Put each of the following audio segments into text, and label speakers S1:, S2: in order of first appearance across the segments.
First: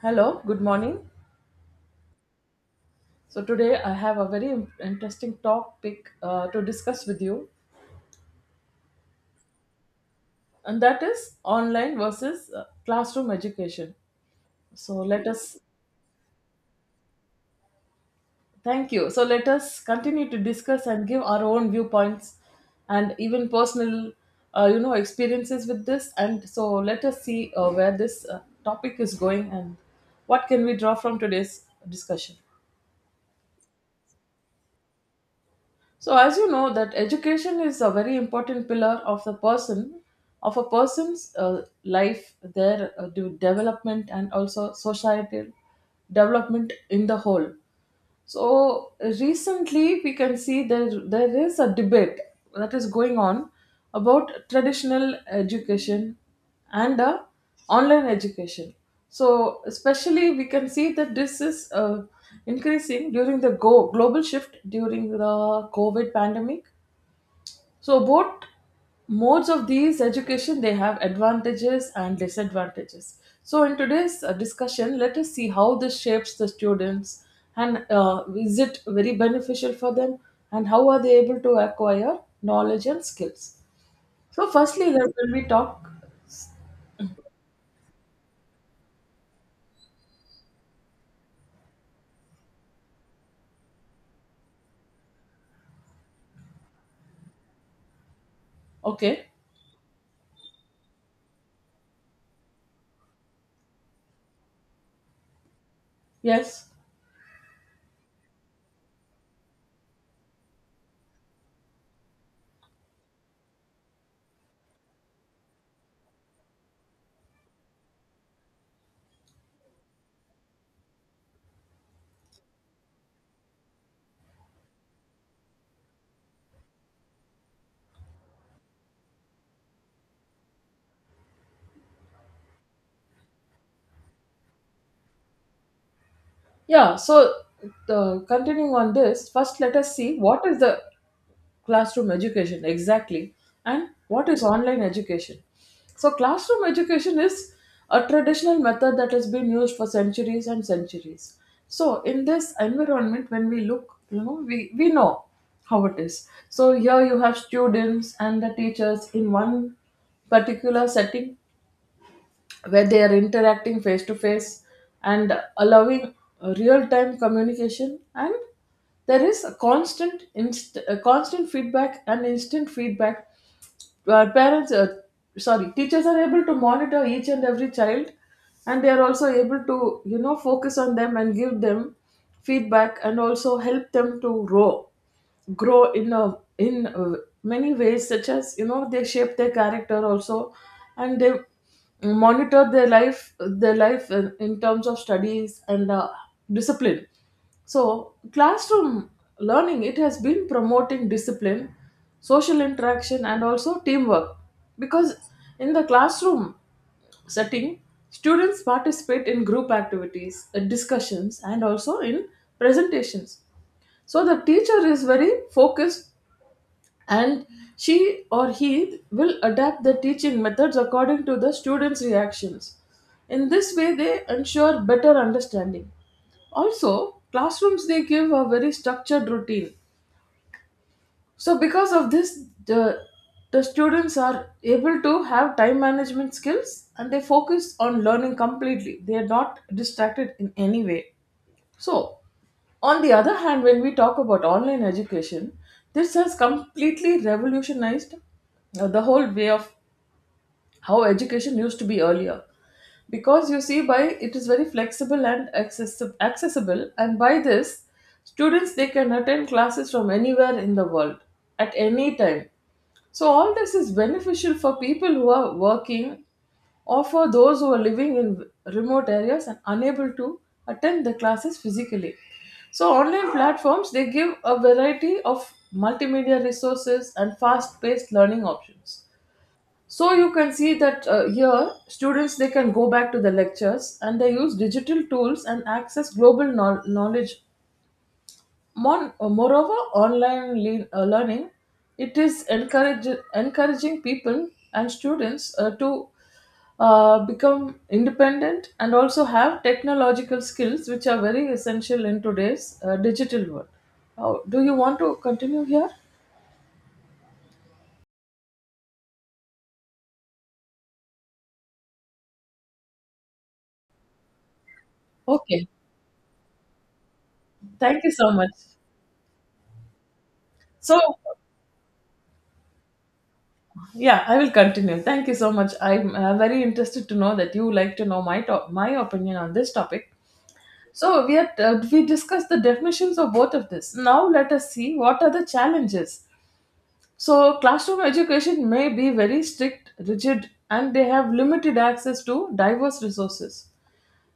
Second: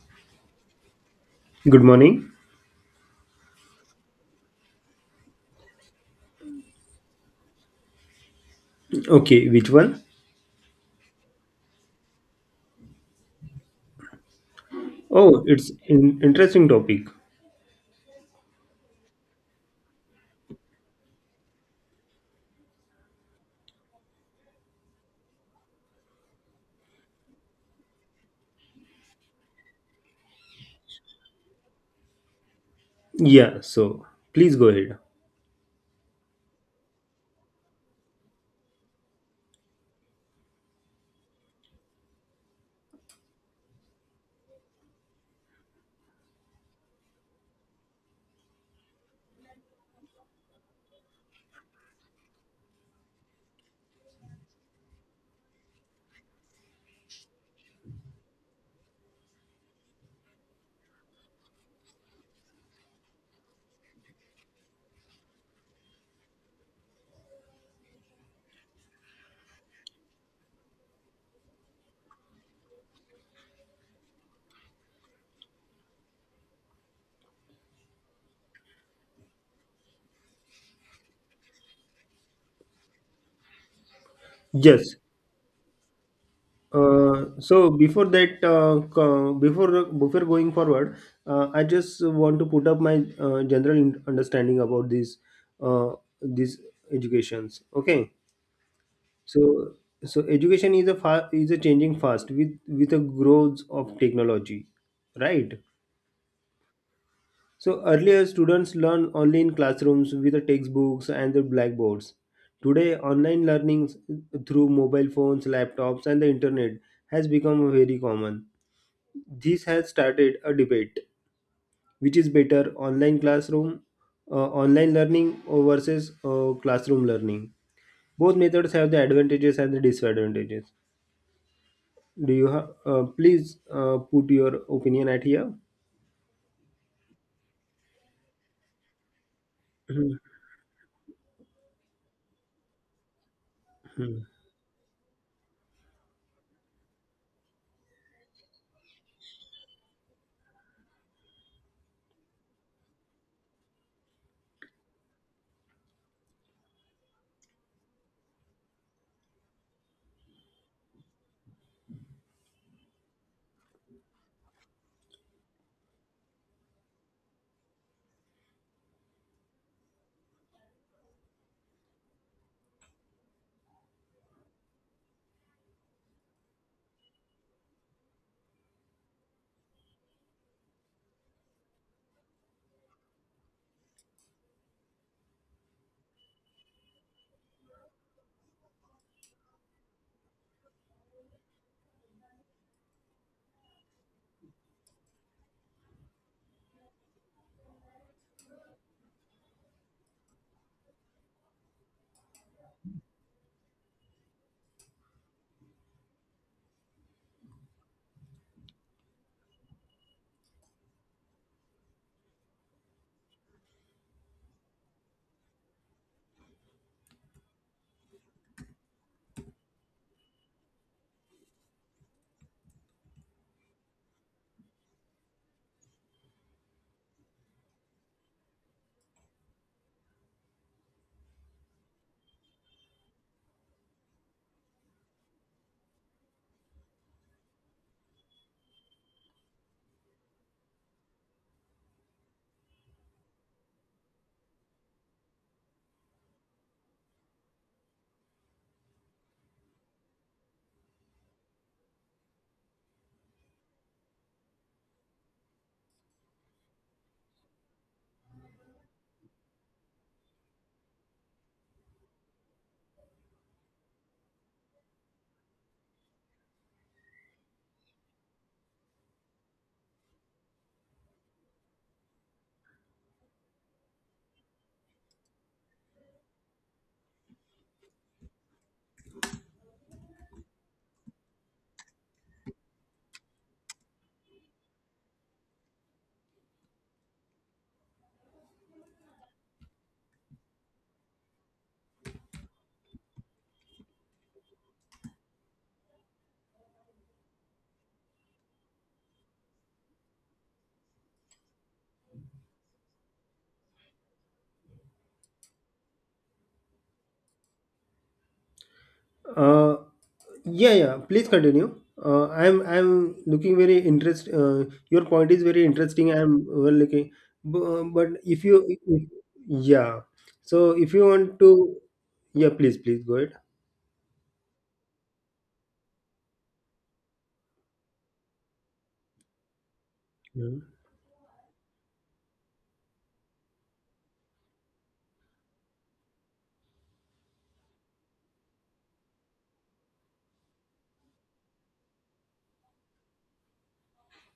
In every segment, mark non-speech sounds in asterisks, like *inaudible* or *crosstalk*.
S1: Hello, good morning.
S2: Good morning.
S1: So today I have a very interesting topic to discuss with you,
S2: Okay, which one?
S1: and that is online versus classroom education. So let
S2: Oh,
S1: us
S2: it's an interesting topic.
S1: Thank you. So let us continue to discuss and give our own viewpoints and even personal, experiences with this. And so let us see where this topic is going and what can we draw from today's discussion.
S2: Yeah, so please go ahead.
S1: So as you know that education is a very important pillar of a person's life, their development and also societal development in the whole. So recently, we can see there is a debate that is going on about traditional education and online education. So especially, we can see that this is increasing during the global shift during the COVID pandemic. So both modes of these education they have advantages and disadvantages. So in today's discussion, let us see how this shapes the students and is it very beneficial for them and how are they able to acquire knowledge and skills. So firstly,
S2: Yes.
S1: when we talk,
S2: So before that, before going forward, I just want to put up my general understanding about uh, these educations. Okay.
S1: okay,
S2: So so education is is a changing fast with a growth of technology, right?
S1: yes,
S2: So earlier students learn only in classrooms with the textbooks and the blackboards. Today online learning through mobile phones, laptops and the internet has become very common. This has started a debate which is better online classroom uh, online learning or versus classroom learning. Both methods have the advantages and the disadvantages. Please put your opinion at here?
S1: yeah. So, continuing on this, first let us see what is the classroom education exactly and
S2: Mhm.
S1: what is online education. So classroom education is a traditional method that has been used for centuries and centuries. So in this environment when we look, we know how it is. So here you have students and the teachers in one particular setting where they are interacting face to face and allowing real time communication, and there is a constant feedback and instant feedback. Parents, sorry, teachers are able to monitor each and every child, and they are also able to, focus on them and give them feedback and also help them to grow in many ways, such as, they shape their character also, and they monitor their life in terms of studies and discipline. So classroom learning, it has been promoting discipline, social interaction, and also teamwork, because in the classroom setting, students participate in group activities, discussions, and also in presentations. So the teacher is very focused, and she or he will adapt the teaching methods according to the students' reactions. In this way, they ensure better understanding. Also, classrooms, they give a very structured routine. So, because of this, the students are able to have time management skills and they focus on learning completely. They are not distracted in any way. So, on the other hand, when we talk about online education, this has completely revolutionized the whole way of how education used to be earlier, because you see by it is very flexible and accessible, and by this, students they can attend classes from anywhere in the world at any time. So all this is beneficial for people who are working, or for those who are living in remote areas and unable to attend the classes physically. So online platforms, they give a variety of multimedia resources and fast paced learning options. So you can see that here students, they can go back to the lectures and they use digital tools and access global knowledge. Moreover, online learning, it is encouraging people and students to become independent and also have technological skills, which are very essential in today's digital world. Do you want to continue here?
S2: Uh, yeah, yeah. Please continue. I'm looking very interest. Your point is very
S1: Okay.
S2: interesting. I'm well looking, Bu-
S1: Thank you
S2: but
S1: so
S2: if
S1: much.
S2: you, if, yeah. So if
S1: So,
S2: you want to, yeah, please go ahead.
S1: yeah, I will continue. Thank you so much. I'm very interested to know that you like to know my opinion on this topic. So we discussed the definitions of both of this. Now let us see what are the challenges. So classroom education may be very strict, rigid, and they have limited access to diverse resources.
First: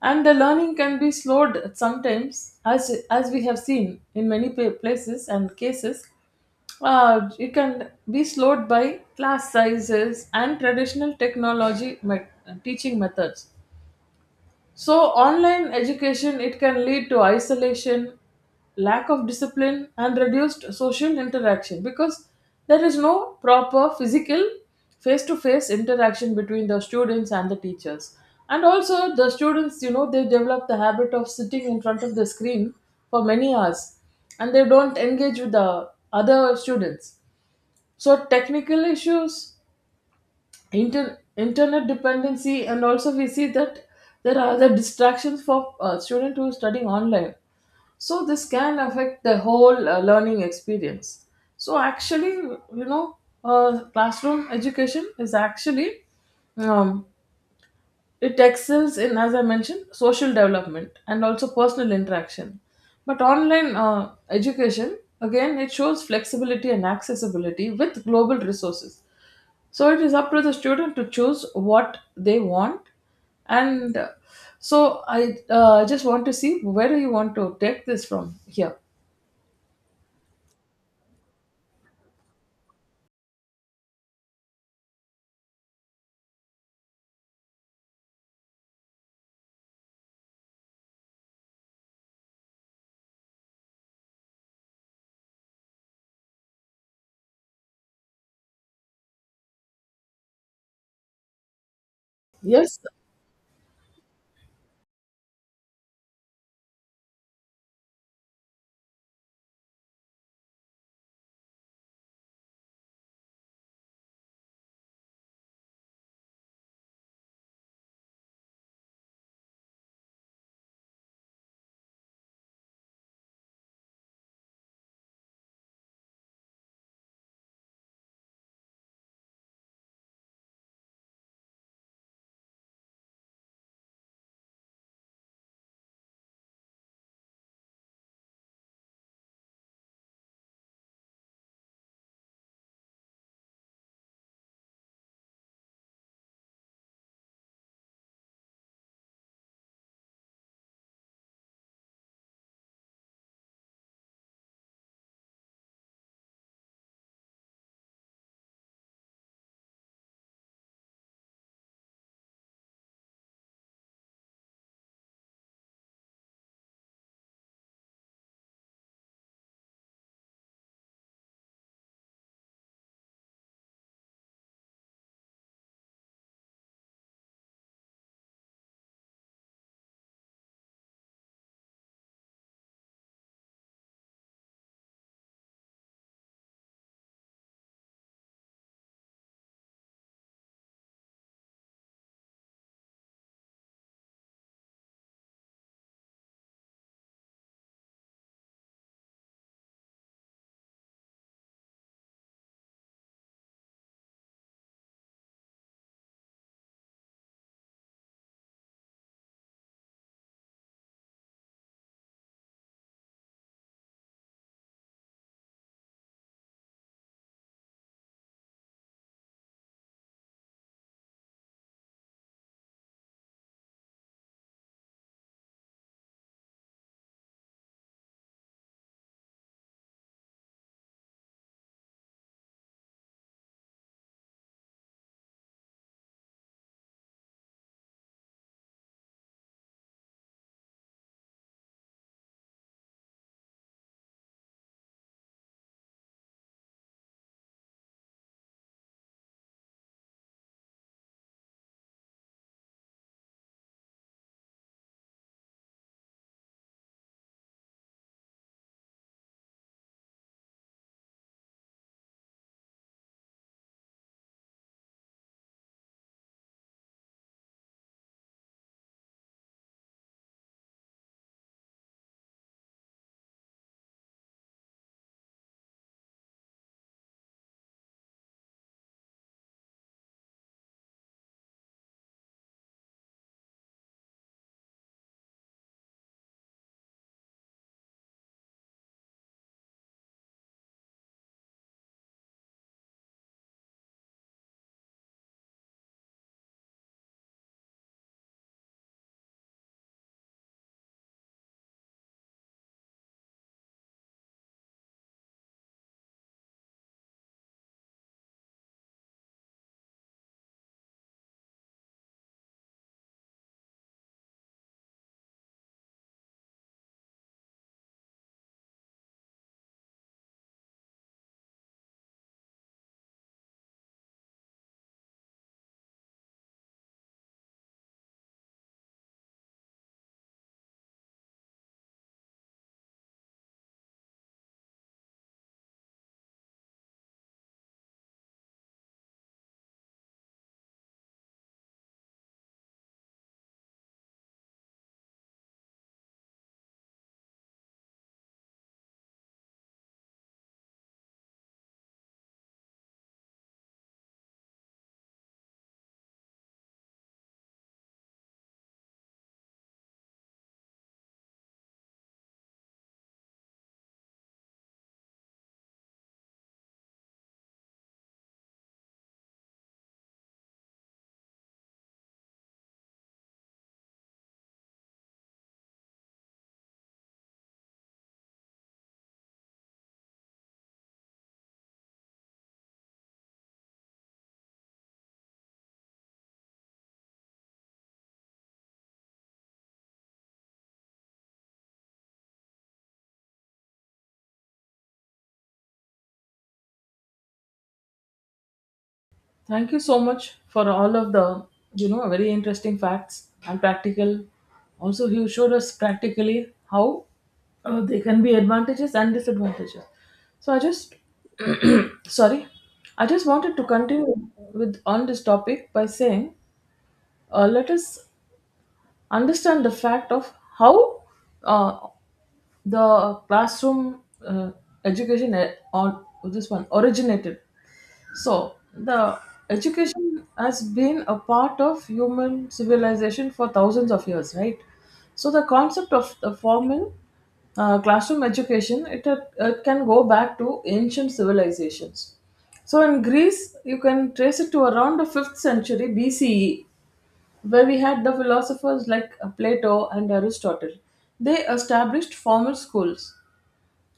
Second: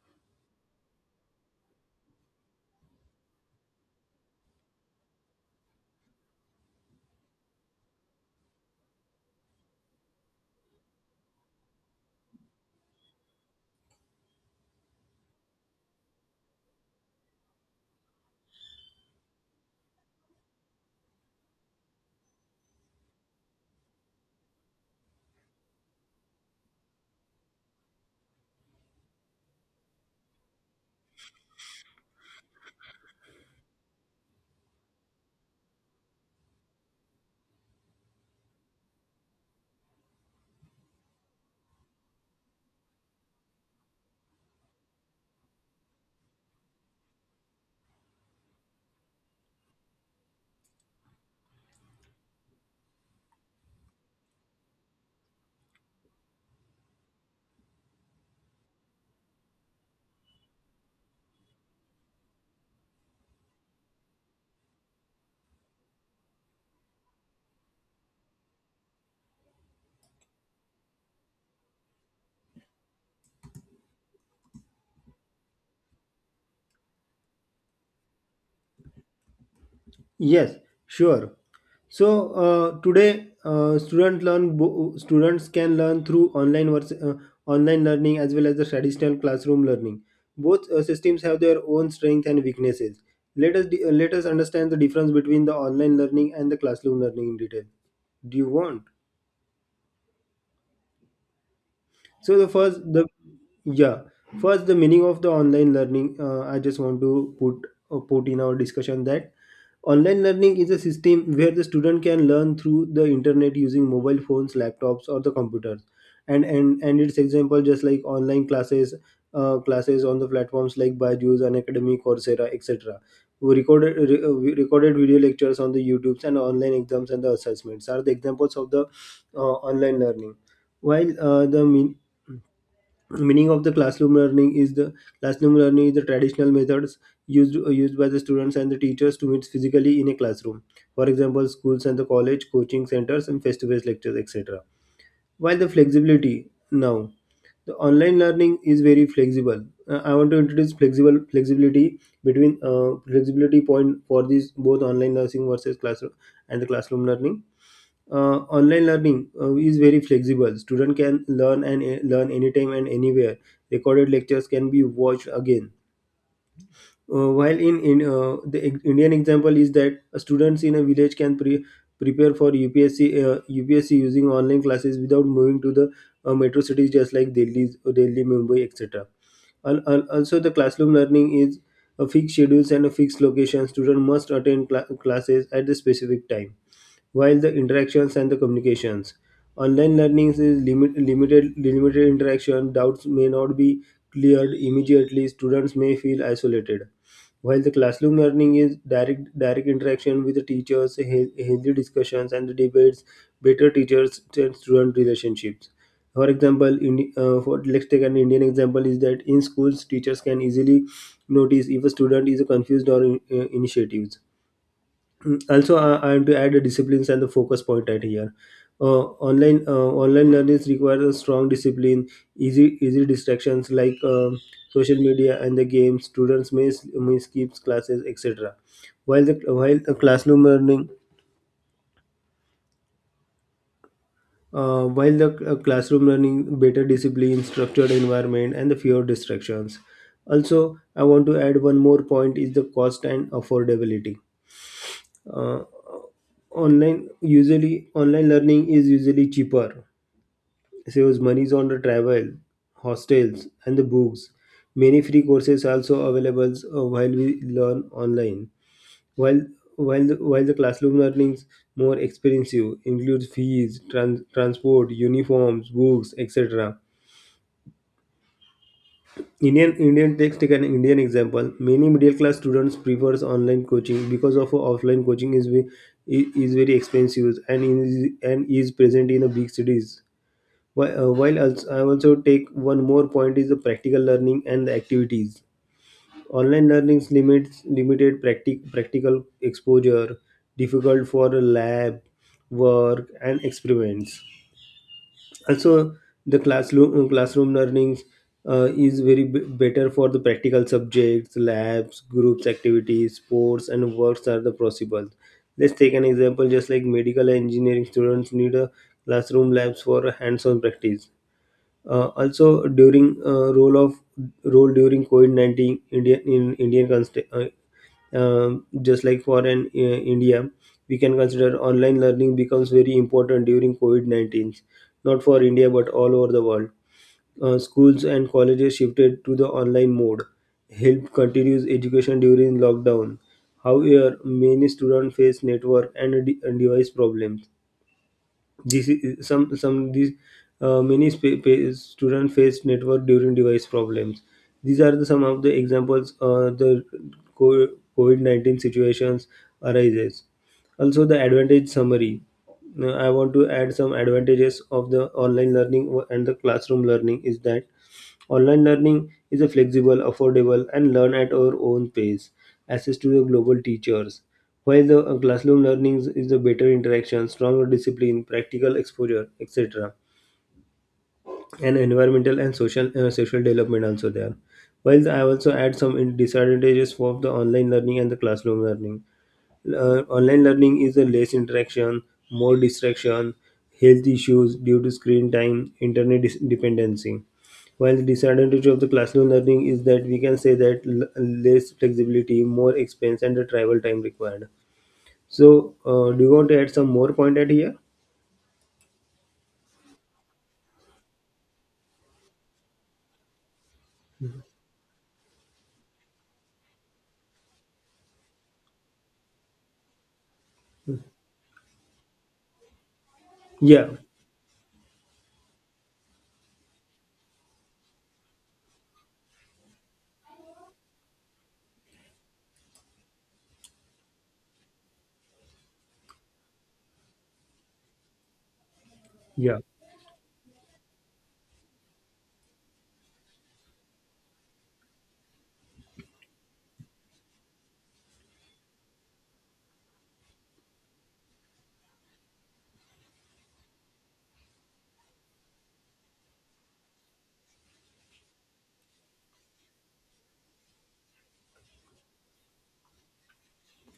S1: And the learning can be slowed sometimes, as we have seen in many places and cases. It can be slowed by class sizes and traditional technology teaching methods. So, online education, it can lead to isolation, lack of discipline, and reduced social interaction, because there is no proper physical face-to-face interaction between the students and the teachers. And also, the students, they develop the habit of sitting in front of the screen for many hours, and they don't engage with the other students. So technical issues, internet dependency, and also we see that there are other distractions for student who is studying online. So this can affect the whole learning experience. So actually, classroom education is actually, um, it excels in, as I mentioned, social development and also personal interaction. But online education, again, it shows flexibility and accessibility with global resources. So it is up to the student to choose what they want. And so I just want to see where do you want to take this from here.
S2: Yes, sure. So today, students can learn through online learning as well as the traditional classroom learning. Both systems have their own strengths and weaknesses. Let us understand the difference between the online learning and the classroom learning in detail. Do you want? So the
S1: Yes.
S2: first the yeah, first the meaning of the online learning. I just want to put in our discussion that online learning is a system where the student can learn through the internet using mobile phones, laptops, or the computers. And its example just like online classes, classes on the platforms like Byju's, Unacademy, Coursera, etc. We recorded video lectures on the YouTube's and online exams and the assessments are the examples of the online learning, while meaning of the classroom learning is the classroom learning is the traditional methods used by the students and the teachers to meet physically in a classroom, for example schools and the college coaching centers and face-to-face lectures etc, while the flexibility now the online learning is very flexible. I want to introduce flexible flexibility between flexibility point for these both online nursing versus classroom and the classroom learning. Online learning is very flexible, student can learn and learn anytime and anywhere, recorded lectures can be watched again. While in the ex- Indian example is that students in a village can prepare for upsc upsc using online classes without moving to the metro cities just like delhi, delhi mumbai etc. Also the classroom learning is a fixed schedules and a fixed location, student must attend classes at the specific time, while the interactions and the communications. Online learning is limited interaction. Doubts may not be cleared immediately. Students may feel isolated. While the classroom learning is direct interaction with the teachers, healthy discussions and the debates, better teachers and student relationships. For example, let's take an Indian example is that in schools, teachers can easily notice if a student is confused or in, initiative. Mm, also I am to add the disciplines and the focus point at here. uh, Online learning requires a strong discipline, easy distractions like social media and the games, students may skip classes etc, while the classroom learning, while the classroom learning better discipline structured environment and the fewer distractions. Also, I want to add one more point is the cost and affordability. Uh, online usually online learning is usually cheaper, saves monies on the travel, hostels and the books, many free courses are also available while we learn online, while while the classroom learnings more expensive includes fees, trans, transport, uniforms, books etc. Indian take an Indian example. Many middle class students prefers online coaching because of offline coaching is is very expensive and is present in the big cities. I also take one more point is the practical learning and the activities. Online learnings limits limited practical exposure, difficult for lab work and experiments. Also the classroom classroom learnings is very better for the practical subjects, labs, groups activities, sports and works are the possible. Let's take an example just like medical engineering students need a classroom labs for hands-on practice. Also, during role during COVID 19, India in Indian const- just like for an India, we can consider online learning becomes very important during COVID 19, not for India but all over the world. Schools and colleges shifted to the online mode. Help continues education during lockdown. However, many students face network and device problems. This is some these many sp- pa- Student face network during device problems. These are the some of the examples the covid-19 situations arises. Also the advantage summary. Now, I want to add some advantages of the online learning and the classroom learning is that online learning is a flexible, affordable and learn at our own pace, access to the global teachers, while the classroom learning is a better interaction, stronger discipline, practical exposure, etc., and environmental and social social development also there. While I also add some disadvantages for the online learning and the classroom learning. Online learning is a less interaction, more distraction, health issues due to screen time, internet dependency. While the disadvantage of the classroom learning is that we can say that less flexibility, more expense, and the travel time required. So, do you want to add some more point at here?
S1: Thank you so much for all of the, very interesting facts, and practical. Also, you showed us practically how there can be advantages and disadvantages. So sorry I just wanted to
S2: Yeah,
S1: continue with on this topic by saying, let us understand the fact of how uh, the classroom uh, education on this one originated. So the
S2: yeah,
S1: education has been a part of human civilization for thousands of years, right? So the concept of the formal classroom education, it, it can go back to ancient civilizations. So in Greece, you can trace it to around the fifth century BCE, where we had the philosophers like Plato and Aristotle. They established formal schools.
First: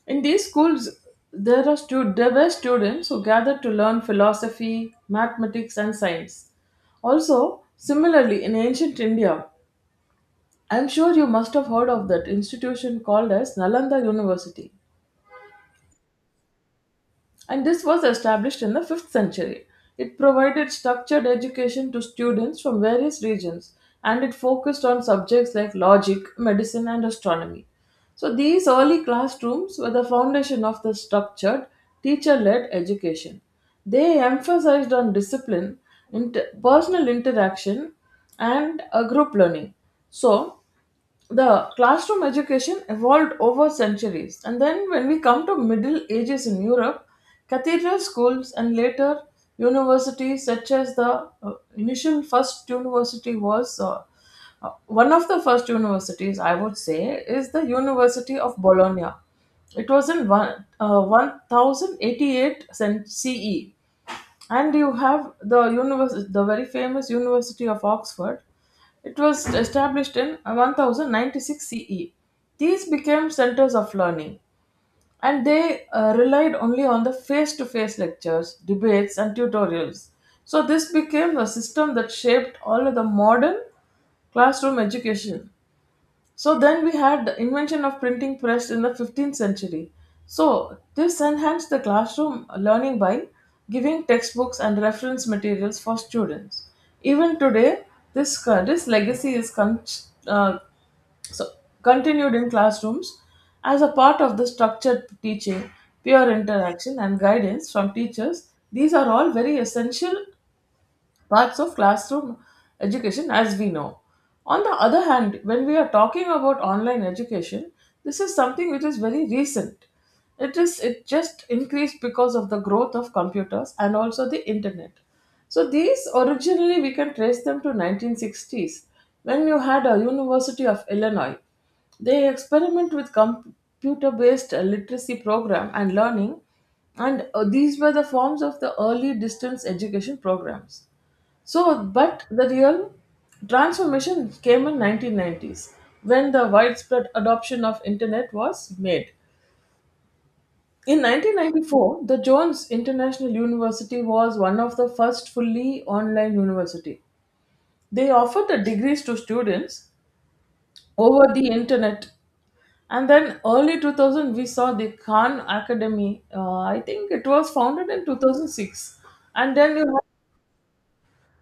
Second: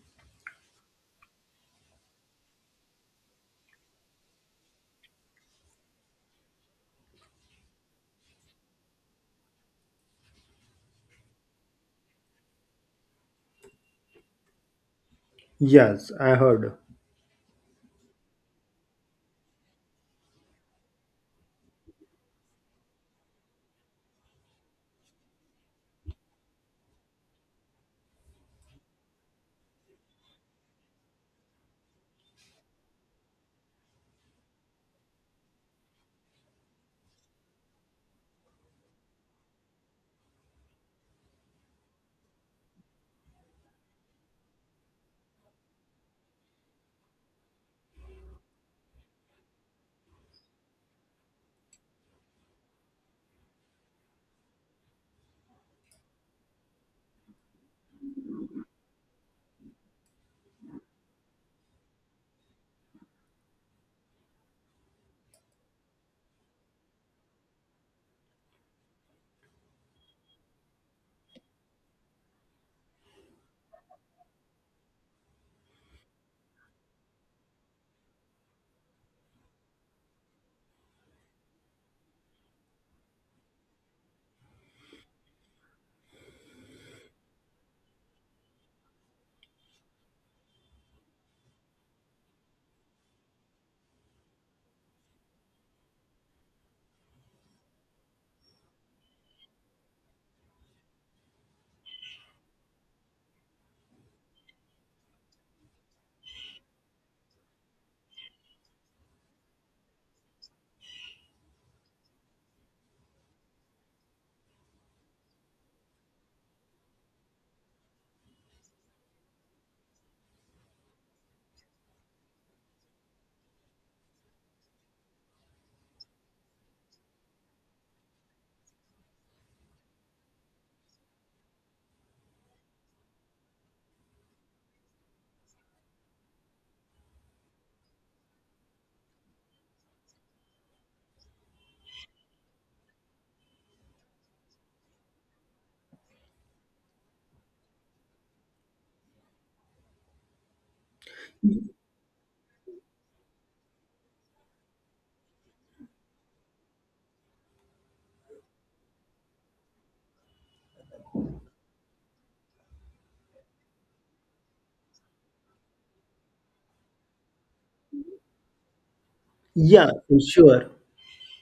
S1: In these schools, there were students who gathered to learn philosophy, mathematics, and science. Also, similarly, in ancient India, I'm sure you must have heard of that institution called as Nalanda University.
S2: yes, I heard.
S1: And this was established in the fifth century. It provided structured education to students from various regions, and it focused on subjects like logic, medicine, and astronomy. So, these early classrooms were the foundation of the structured, teacher led education. They emphasized on discipline, personal interaction, and a group learning. So, the classroom education evolved over centuries, and then when we come to middle ages in Europe, cathedral schools and later universities, such as the initial first university was, one of the first universities, I would say, is the University of Bologna. It was in 1088 CE. And you have the the very famous University of Oxford. It was established in 1096 CE. These became centers of learning, and they relied only on the face-to-face lectures, debates, and tutorials. So this became a system that shaped all of the modern classroom education. So then we had the invention of printing press in the 15th century. So this enhanced the classroom learning by giving textbooks and reference materials for students. Even today, this legacy is uh, so continued in classrooms as a part of the structured teaching, peer interaction, and guidance from teachers. These are all very essential parts of classroom education as we know. On the other hand, when we are talking about online education, this is something which is very recent. It just increased because of the growth of computers and also the internet. So these originally we can trace them to 1960s, when you had a University of Illinois. They experiment with computer-based literacy program and learning. And these were the forms of the early distance education programs. So, but the real transformation came in 1990s, when the widespread adoption of internet was made. In 1994, the Jones International University was one of the first fully online university. They offered the degrees to students over the internet. And then early 2000, we saw the Khan Academy. I think it was founded in 2006. And then you
S2: Yeah, sure.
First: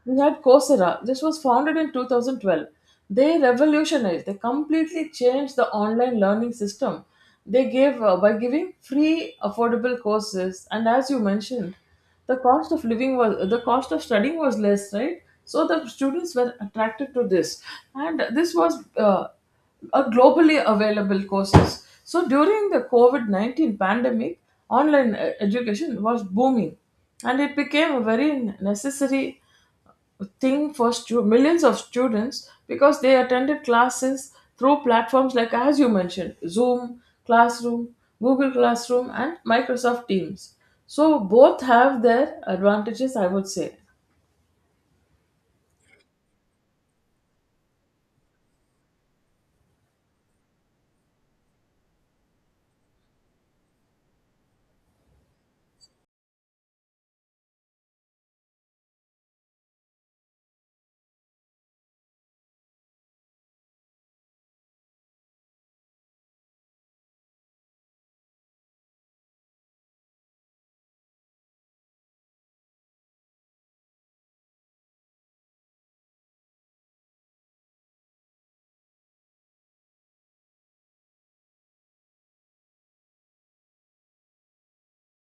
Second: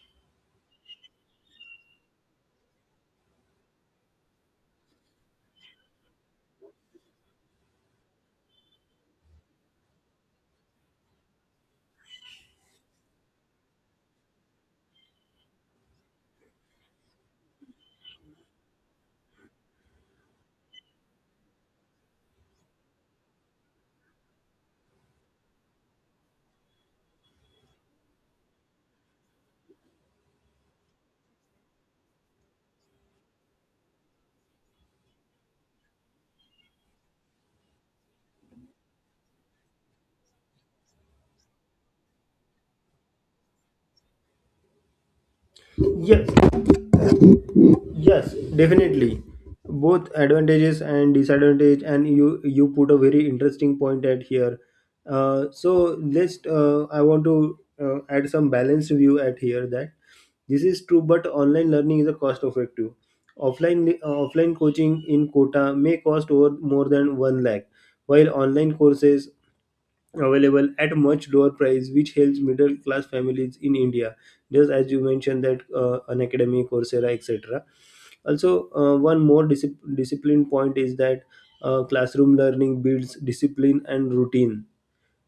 S1: We had Coursera. This was founded in 2012. They revolutionized, they completely changed the online learning system. They gave, by giving free, affordable courses, and as you mentioned, the cost of studying was less, right? So the students were attracted to this, and this was a globally available courses. So during the COVID-19 pandemic, online education was booming, and it became a very necessary thing for millions of students, because they attended classes through platforms like, as you mentioned, Zoom, Classroom, Google Classroom, and Microsoft Teams. So both have their advantages, I would say.
S2: Yes, yes, definitely. Both advantages and disadvantage, and you put a very interesting point at here. So let's. I want to add some balanced view at here that this is true, but online learning is a cost effective. Offline offline coaching in quota may cost over more than one lakh, while online courses available at much lower price which helps middle class families in india, just as you mentioned that an academy coursera etc. Also, one more discipline point is that classroom learning builds discipline and routine.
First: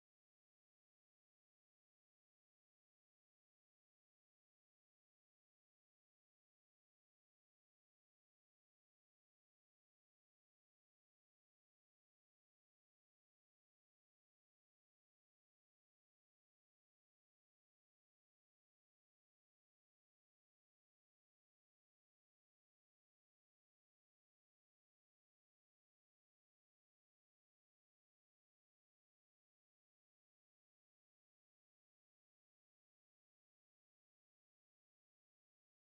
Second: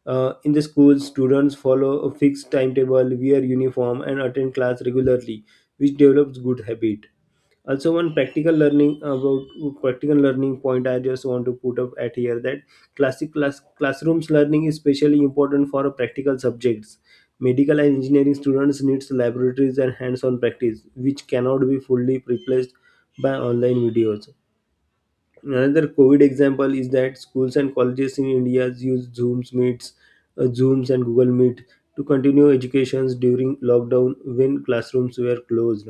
S2: In the schools students follow a fixed timetable, wear uniform and attend class regularly, which develops good habit. Also, one practical learning about practical learning point I just want to put up at here that classrooms learning is especially important for practical subjects. Medical and engineering students needs laboratories and hands-on practice which cannot be fully replaced by online videos. Another covid example is that schools and colleges in india use zooms meets, zooms and google meet to continue educations during lockdown when classrooms were closed.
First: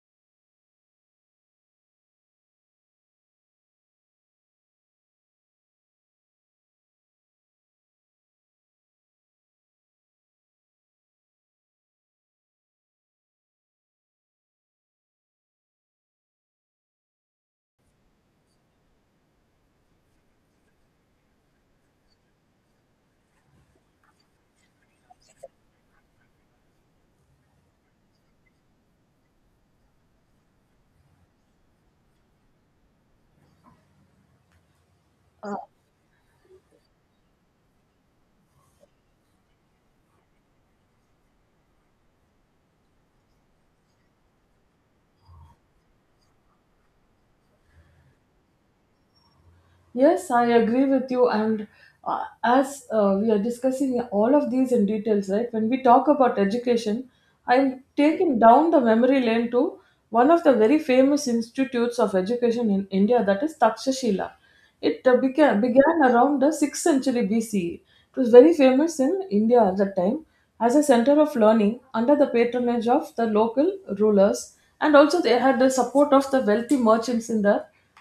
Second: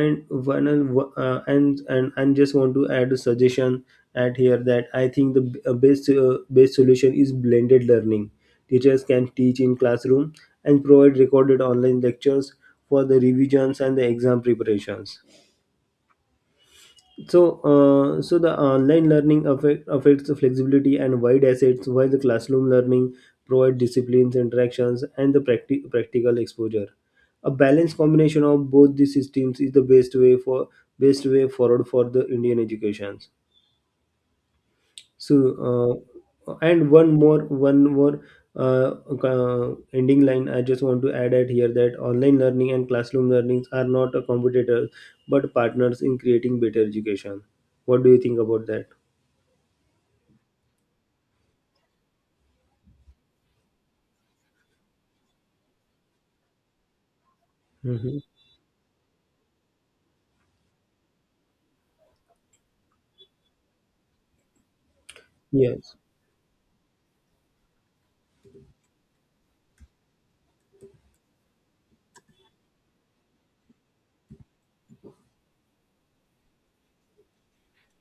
S2: And one uh, and and and just want to add a suggestion at here that I think the best solution is blended learning. Teachers can teach in classroom and provide recorded online lectures for the revisions and the exam preparations. So, so the online learning affects the flexibility and wide assets, while the classroom learning provide disciplines, interactions, and the practical exposure. A balanced combination of both the systems is the best way for best way forward for the Indian educations. So, one more uh, ending line I just want to add at here that online learning and classroom learnings are not a competitor but partners in creating better education. What do you think about that?
S1: Yes, I agree with you. And as we are discussing all of these in details, right? When we talk about education, I'm
S2: Mm-hmm.
S1: taking down the memory lane to one of the very famous institutes of education in India, that is Takshashila. It uh, began
S2: Yes.
S1: began around the sixth century BCE. It was very famous in India at that time as a center of learning under the patronage of the local rulers, and also they had the support of the wealthy merchants in the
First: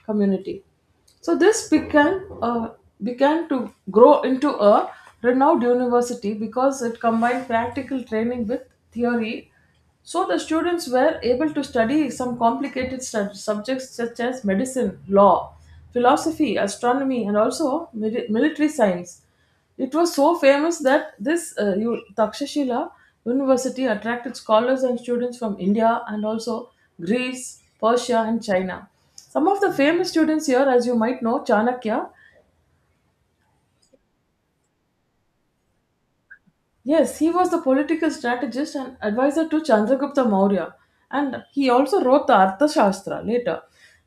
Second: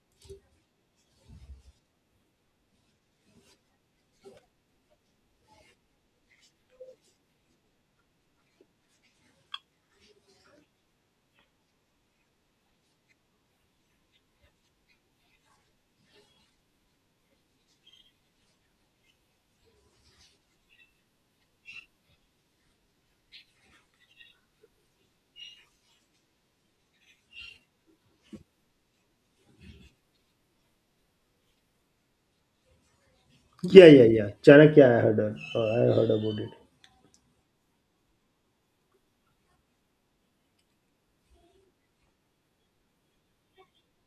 S1: community. So this began to grow into a renowned university because it combined practical training with theory. So the students were able to study some complicated subjects such as medicine, law, philosophy, astronomy, and also military science. It was so famous that this Takshashila University attracted scholars and students from India and also Greece, Persia, and China. Some of the famous students here, as you might know, Chanakya.
S2: Yeah, yeah, yeah. Chanakya, I heard about it.
S1: Yes, he was the political strategist and advisor to Chandragupta Maurya, and he also wrote the Arthashastra later.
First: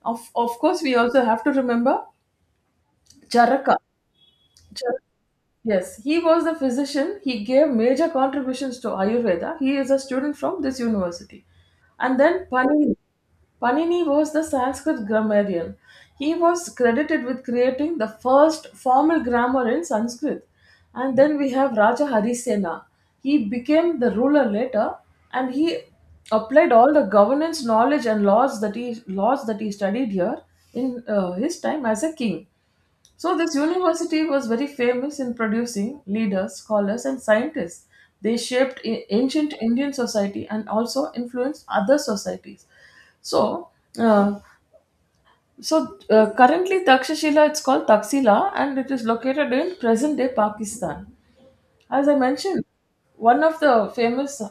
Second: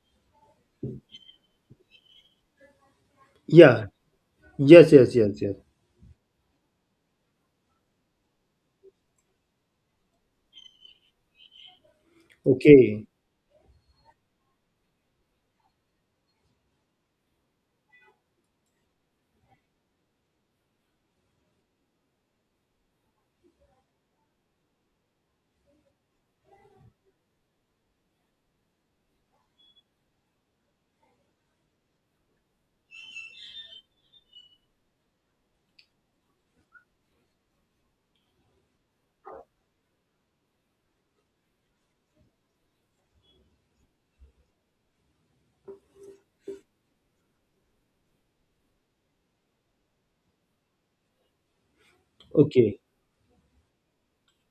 S1: Of course, we also have to remember Charaka.
S2: Yeah. Yes, yes, yes, yes.
S1: Yes, he was the physician. He gave major contributions to Ayurveda. He is a student from this university. And then Panini.
S2: Okay.
S1: Panini was the Sanskrit grammarian. He was credited with creating the first formal grammar in Sanskrit. And then we have Raja Harisena. He became the ruler later and he applied all the governance knowledge and laws that he studied here in his time as a king. So, this university was very famous in producing leaders, scholars, and scientists. They shaped ancient Indian society and also influenced other societies. So, uh, so, currently Takshashila, it's called Taxila, and it is located in present-day Pakistan. As I mentioned,
S2: Okay.
S1: one of the famous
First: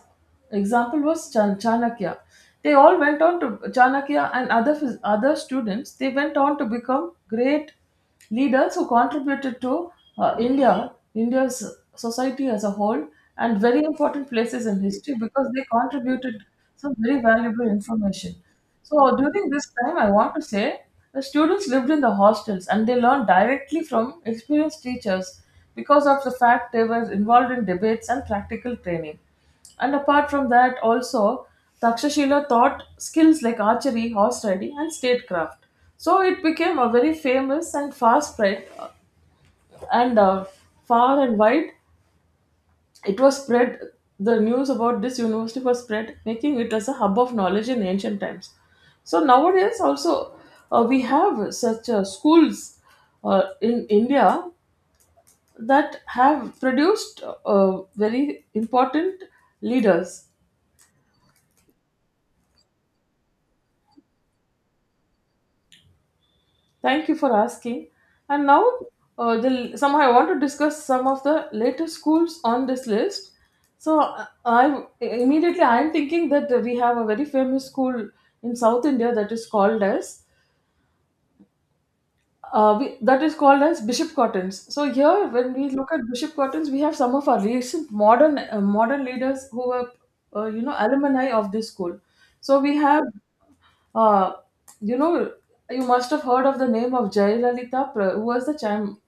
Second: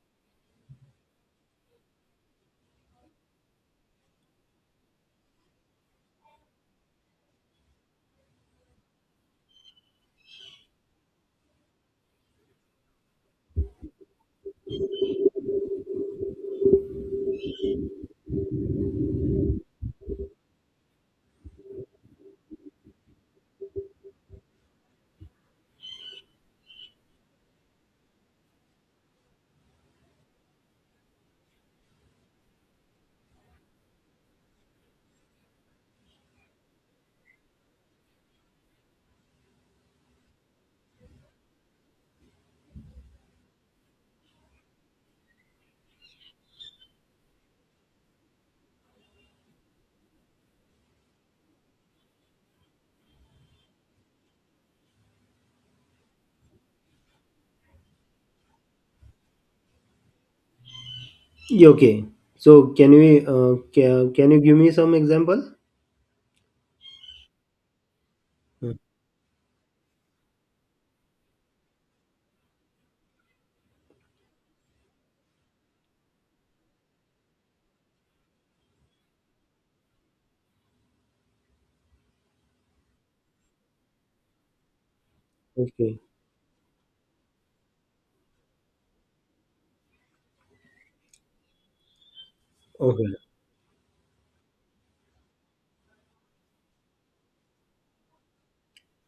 S1: example was Chanakya. They all went on to Chanakya and other other students. They went on to become great leaders who contributed to India's society as a whole, and very important places in history because they contributed some very valuable information. So during this time, I want to say the students lived in the hostels and they learned directly from experienced teachers because of the fact they were involved in debates and practical training. And apart from that, also Takshashila taught skills like archery, horse riding, and statecraft. So it became a very famous and fast spread and far and wide it was spread, the news about this university was spread, making it as a hub of knowledge in ancient times. So nowadays also we have such schools in India that have produced very important leaders.
S2: Yeah, okay. So, can you give me some example?
S1: Thank you for asking. And now,
S2: Mm.
S1: somehow I want to discuss some of the latest schools on this list. So immediately I am thinking that we have a very famous school in South India that is called as that is called as Bishop Cottons. So here, when we look
S2: Okay.
S1: at Bishop Cottons, we have some of our recent modern leaders who were, alumni of this school. So we have,
S2: Okay.
S1: uh, you know, you must have heard of the name of Jayalalitha, who was the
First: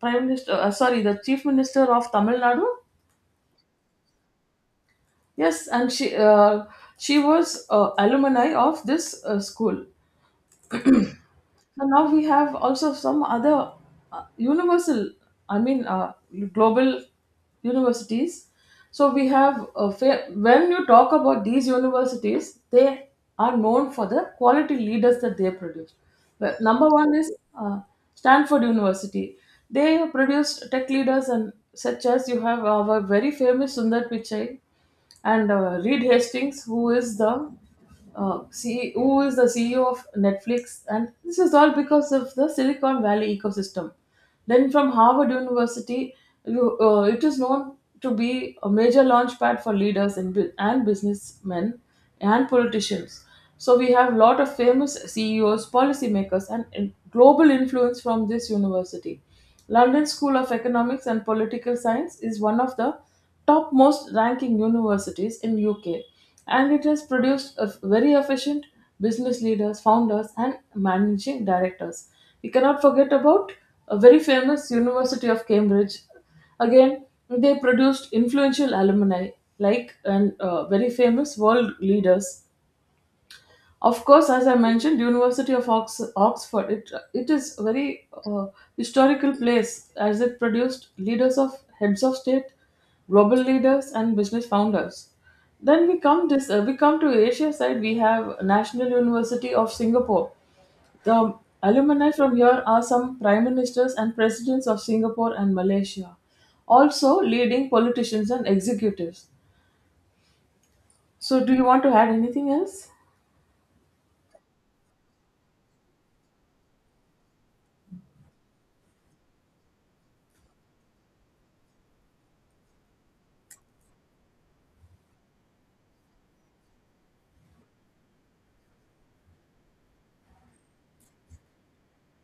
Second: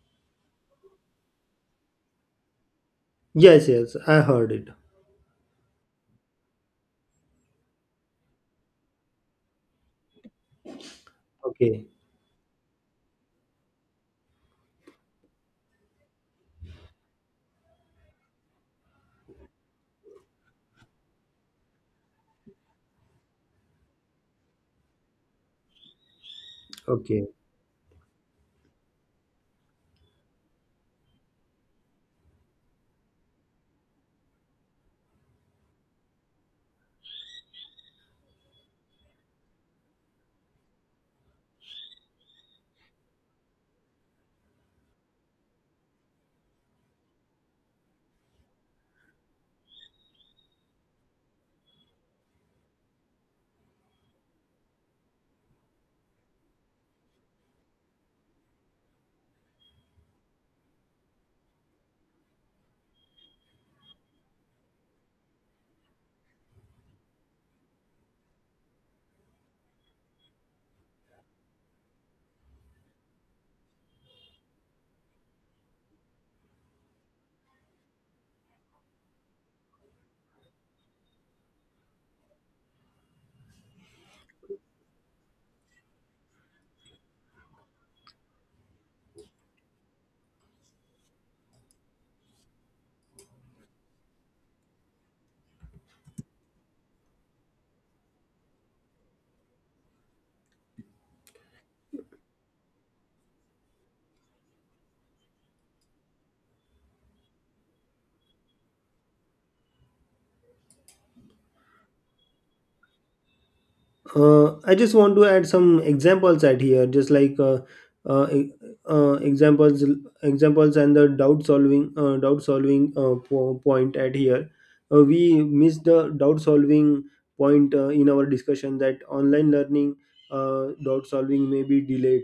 S1: prime minister. Sorry, the chief minister of Tamil Nadu.
S2: Yes, yes, I heard it.
S1: Yes, and she was alumni of this school. So
S2: Okay,
S1: now we have also some other uh, universal, I mean, uh, global universities. So we have, when you talk about these universities, they are known for the quality leaders that they produce. But number one
S2: okay.
S1: is uh, Stanford University. They produced tech leaders and such as you have our very famous Sundar Pichai and Reed Hastings, who is the who is the CEO of Netflix, and this is all because of the Silicon Valley ecosystem. Then from Harvard University, it is known to be a major launchpad for leaders and businessmen and politicians. So we have a lot of famous CEOs, policymakers, and global influence from this university. London School of Economics and Political Science is one of the topmost ranking universities in UK and it has produced a very efficient business leaders, founders and managing directors. We cannot forget about a very famous University of Cambridge. Again, they produced influential alumni like and very famous world leaders. Of course, as I mentioned, University of Oxford. It is a very historical place as it produced leaders of heads of state, global leaders, and business founders. Then we come to Asia side. We have National University of Singapore. The alumni from here are some prime ministers and presidents of Singapore and Malaysia, also leading politicians and executives. So, do you want to add anything else?
S2: I just want to add some examples at here, just like uh, e- uh, examples, examples, and the doubt solving point at here. We missed the doubt solving point in our discussion that online learning doubt solving may be delayed.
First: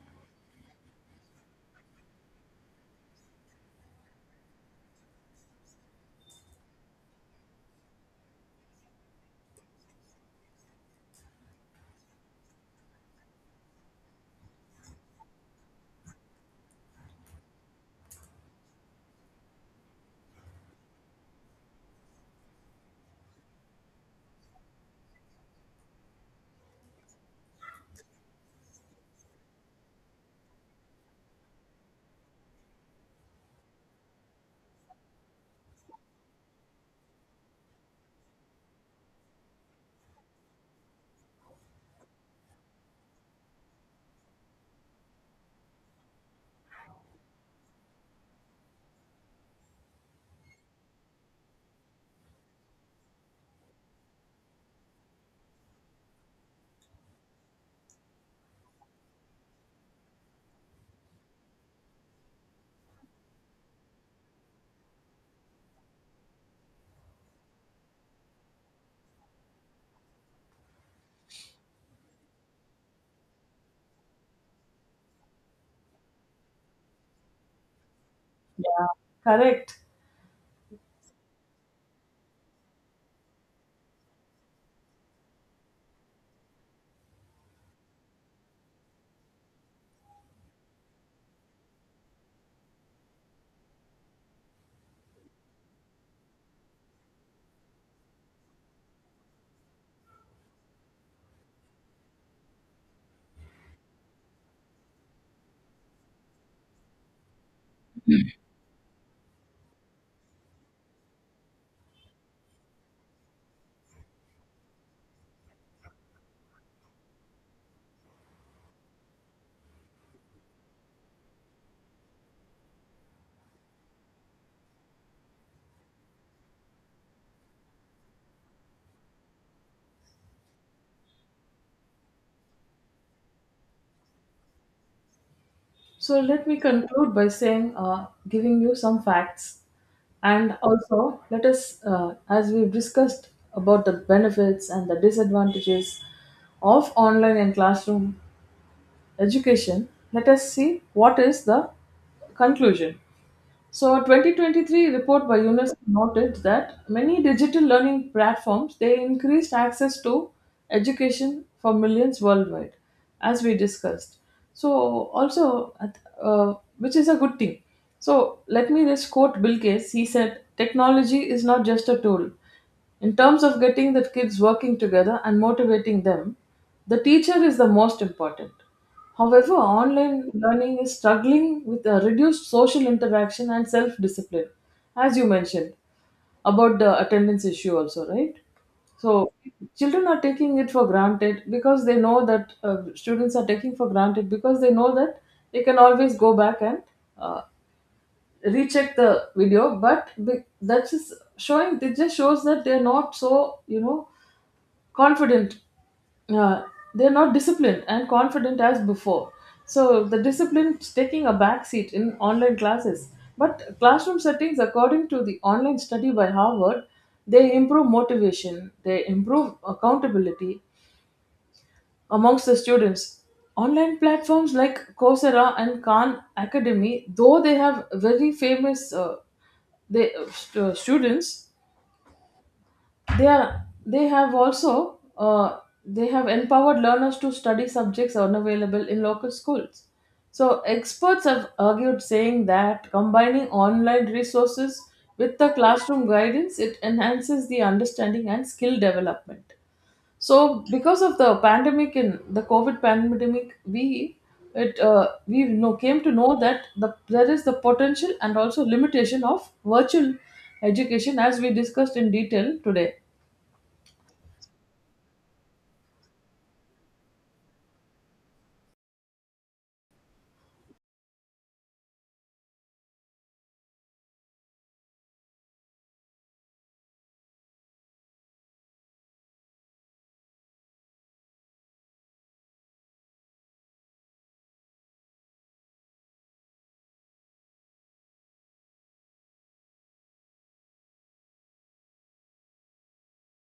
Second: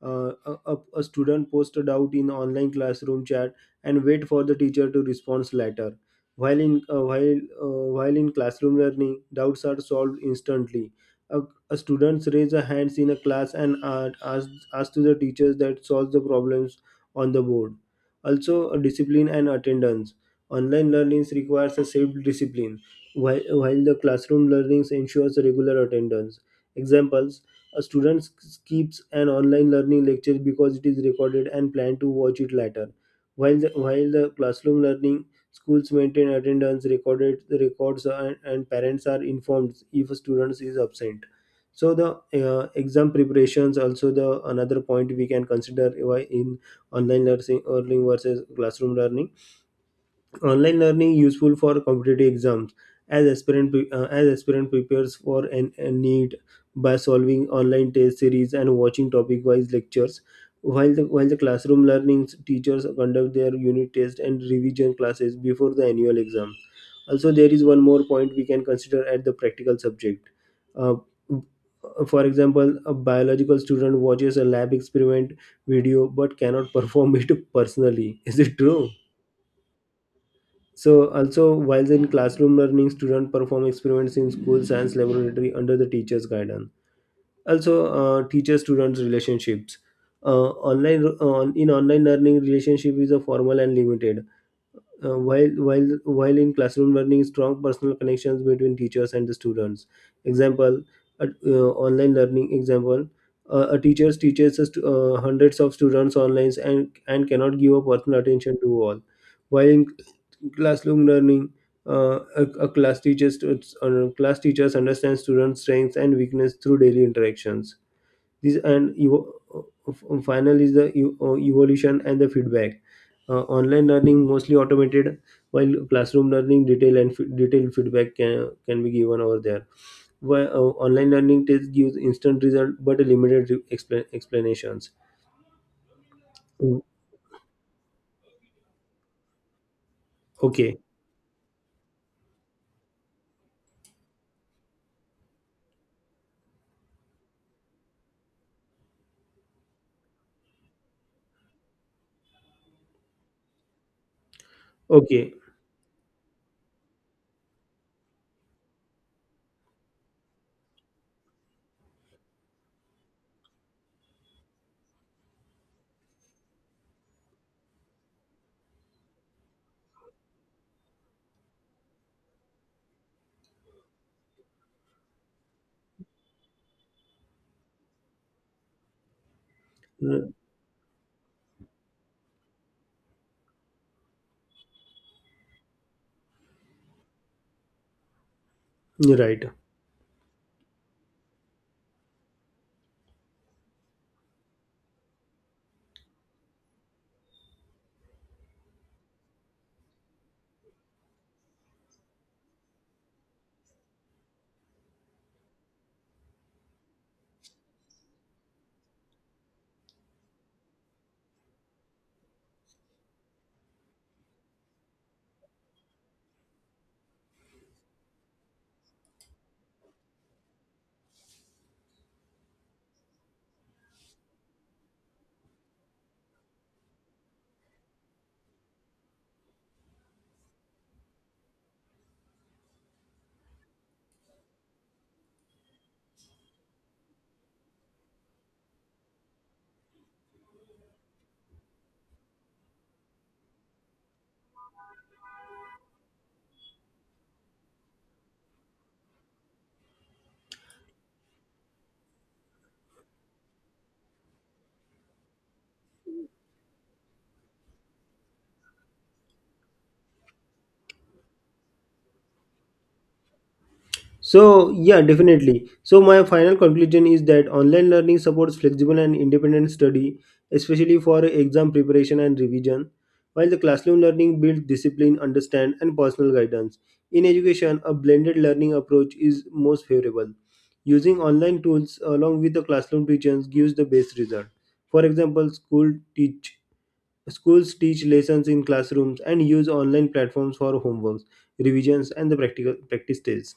S2: A student posts a doubt in online classroom chat and wait for the teacher to respond later. While in classroom learning, doubts are solved instantly. A, a students raise a hands in a class and ask to the teachers that solves the problems on the board. Also, discipline and attendance. Online learnings requires a self discipline, while the classroom learnings ensures regular attendance. Examples, a student skips an online learning lecture because it is recorded and plan to watch it later. While the classroom learning, schools maintain attendance, recorded the records, and parents are informed if a student is absent. So the exam preparations also the another point we can consider why in online learning learning versus classroom learning, online learning useful for competitive exams as as aspirant prepares for an a need by solving online test series and watching topic wise lectures, while the classroom learnings teachers conduct their unit test and revision classes before the annual exam. Also there is one more point we can consider at the practical subject. uh, for example, a biological student watches a lab experiment video but cannot *laughs* perform it personally, is it
S1: Yeah,
S2: true?
S1: correct.
S2: So also while in classroom learning, students perform experiments in school science laboratory under the teacher's guidance. Also, teacher-student relationships. In online learning, relationship is a formal and limited. While in classroom learning strong personal connections between teachers and the students. Example at, online learning example, a teacher teaches us to, hundreds of students online and cannot give a personal attention to all, while in classroom learning a class teachers understand students strengths and weakness through daily interactions. this and evo- Final is the evolution and the feedback. Uh, online learning mostly automated, while classroom learning detail and detailed feedback can be given over there. Why online learning test gives instant result but limited explanations.
S1: So let me
S2: Mm,
S1: conclude by saying, giving you some facts, and
S2: okay,
S1: also let us, as we've discussed about the benefits and the disadvantages of online and classroom education, let us see what is the conclusion. So, a 2023 report
S2: okay.
S1: by UNESCO noted that many digital learning platforms they increased access to education for millions worldwide, as we discussed. So, also, which is a good thing. So, let me just quote Bill Gates. He said, "Technology is not just a tool; in terms of getting the kids working together and motivating them, the teacher is the most important. However, online
S2: Mm,
S1: learning is struggling with a reduced social interaction and self discipline, as you mentioned about the attendance issue, also, right? So,
S2: right.
S1: children are taking it for granted because they know that students are taking for granted because they know that they can always go back and uh, recheck the video but that's just showing it just shows that they're not so you know confident, uh, they're not disciplined and confident as before. So the discipline's taking a back seat in online classes, but classroom settings, according to the online study by Harvard, they improve motivation, they improve accountability amongst the students. Online platforms like Coursera and Khan Academy, though they have very students, they have also they have empowered learners to study subjects unavailable in local schools. So experts have argued, saying that combining online resources with the classroom guidance it enhances the understanding and skill development. So because of the pandemic and the COVID pandemic, we know, came to know that there is the potential and also limitation of virtual education as we discussed in detail today.
S2: So, yeah, definitely. So, my final conclusion is that online learning supports flexible and independent study, especially for exam preparation and revision, while the classroom learning builds discipline, understand, and personal guidance. In education, a blended learning approach is most favorable. Using online tools along with the classroom teachings gives the best result. For example, schools teach lessons in classrooms and use online platforms for homeworks, revisions, and the practical practice tests.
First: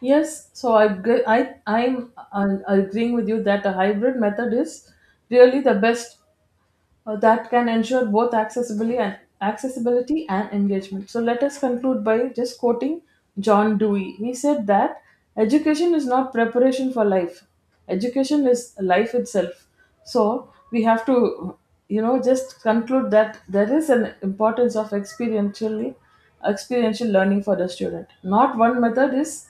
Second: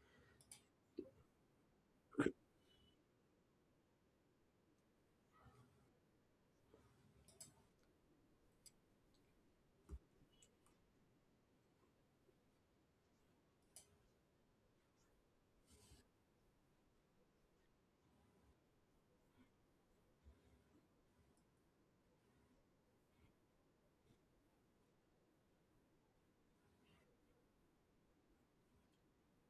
S1: Yes, so I gr- I I'm agreeing with you that a hybrid method is really the best, that can ensure both accessibility and engagement. So let us conclude by just quoting John Dewey. He said that education is not preparation for life. Education is life itself. So we have to you know just conclude that there is an importance of experiential learning for the student. Not one method is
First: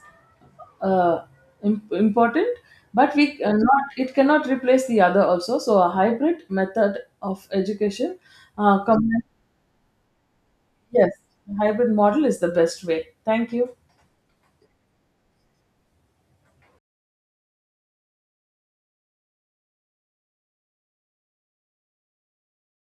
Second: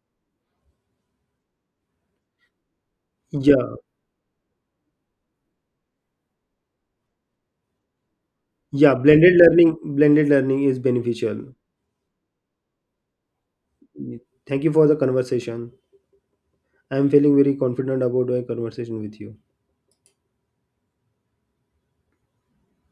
S1: uh, important, but we
S2: Yeah,
S1: cannot it cannot replace the other also. So a hybrid method of education uh, combine-
S2: Blended learning is
S1: yes,
S2: beneficial.
S1: hybrid model is the best way. Thank you.
S2: Thank you for the conversation. I am feeling very confident about my conversation with you.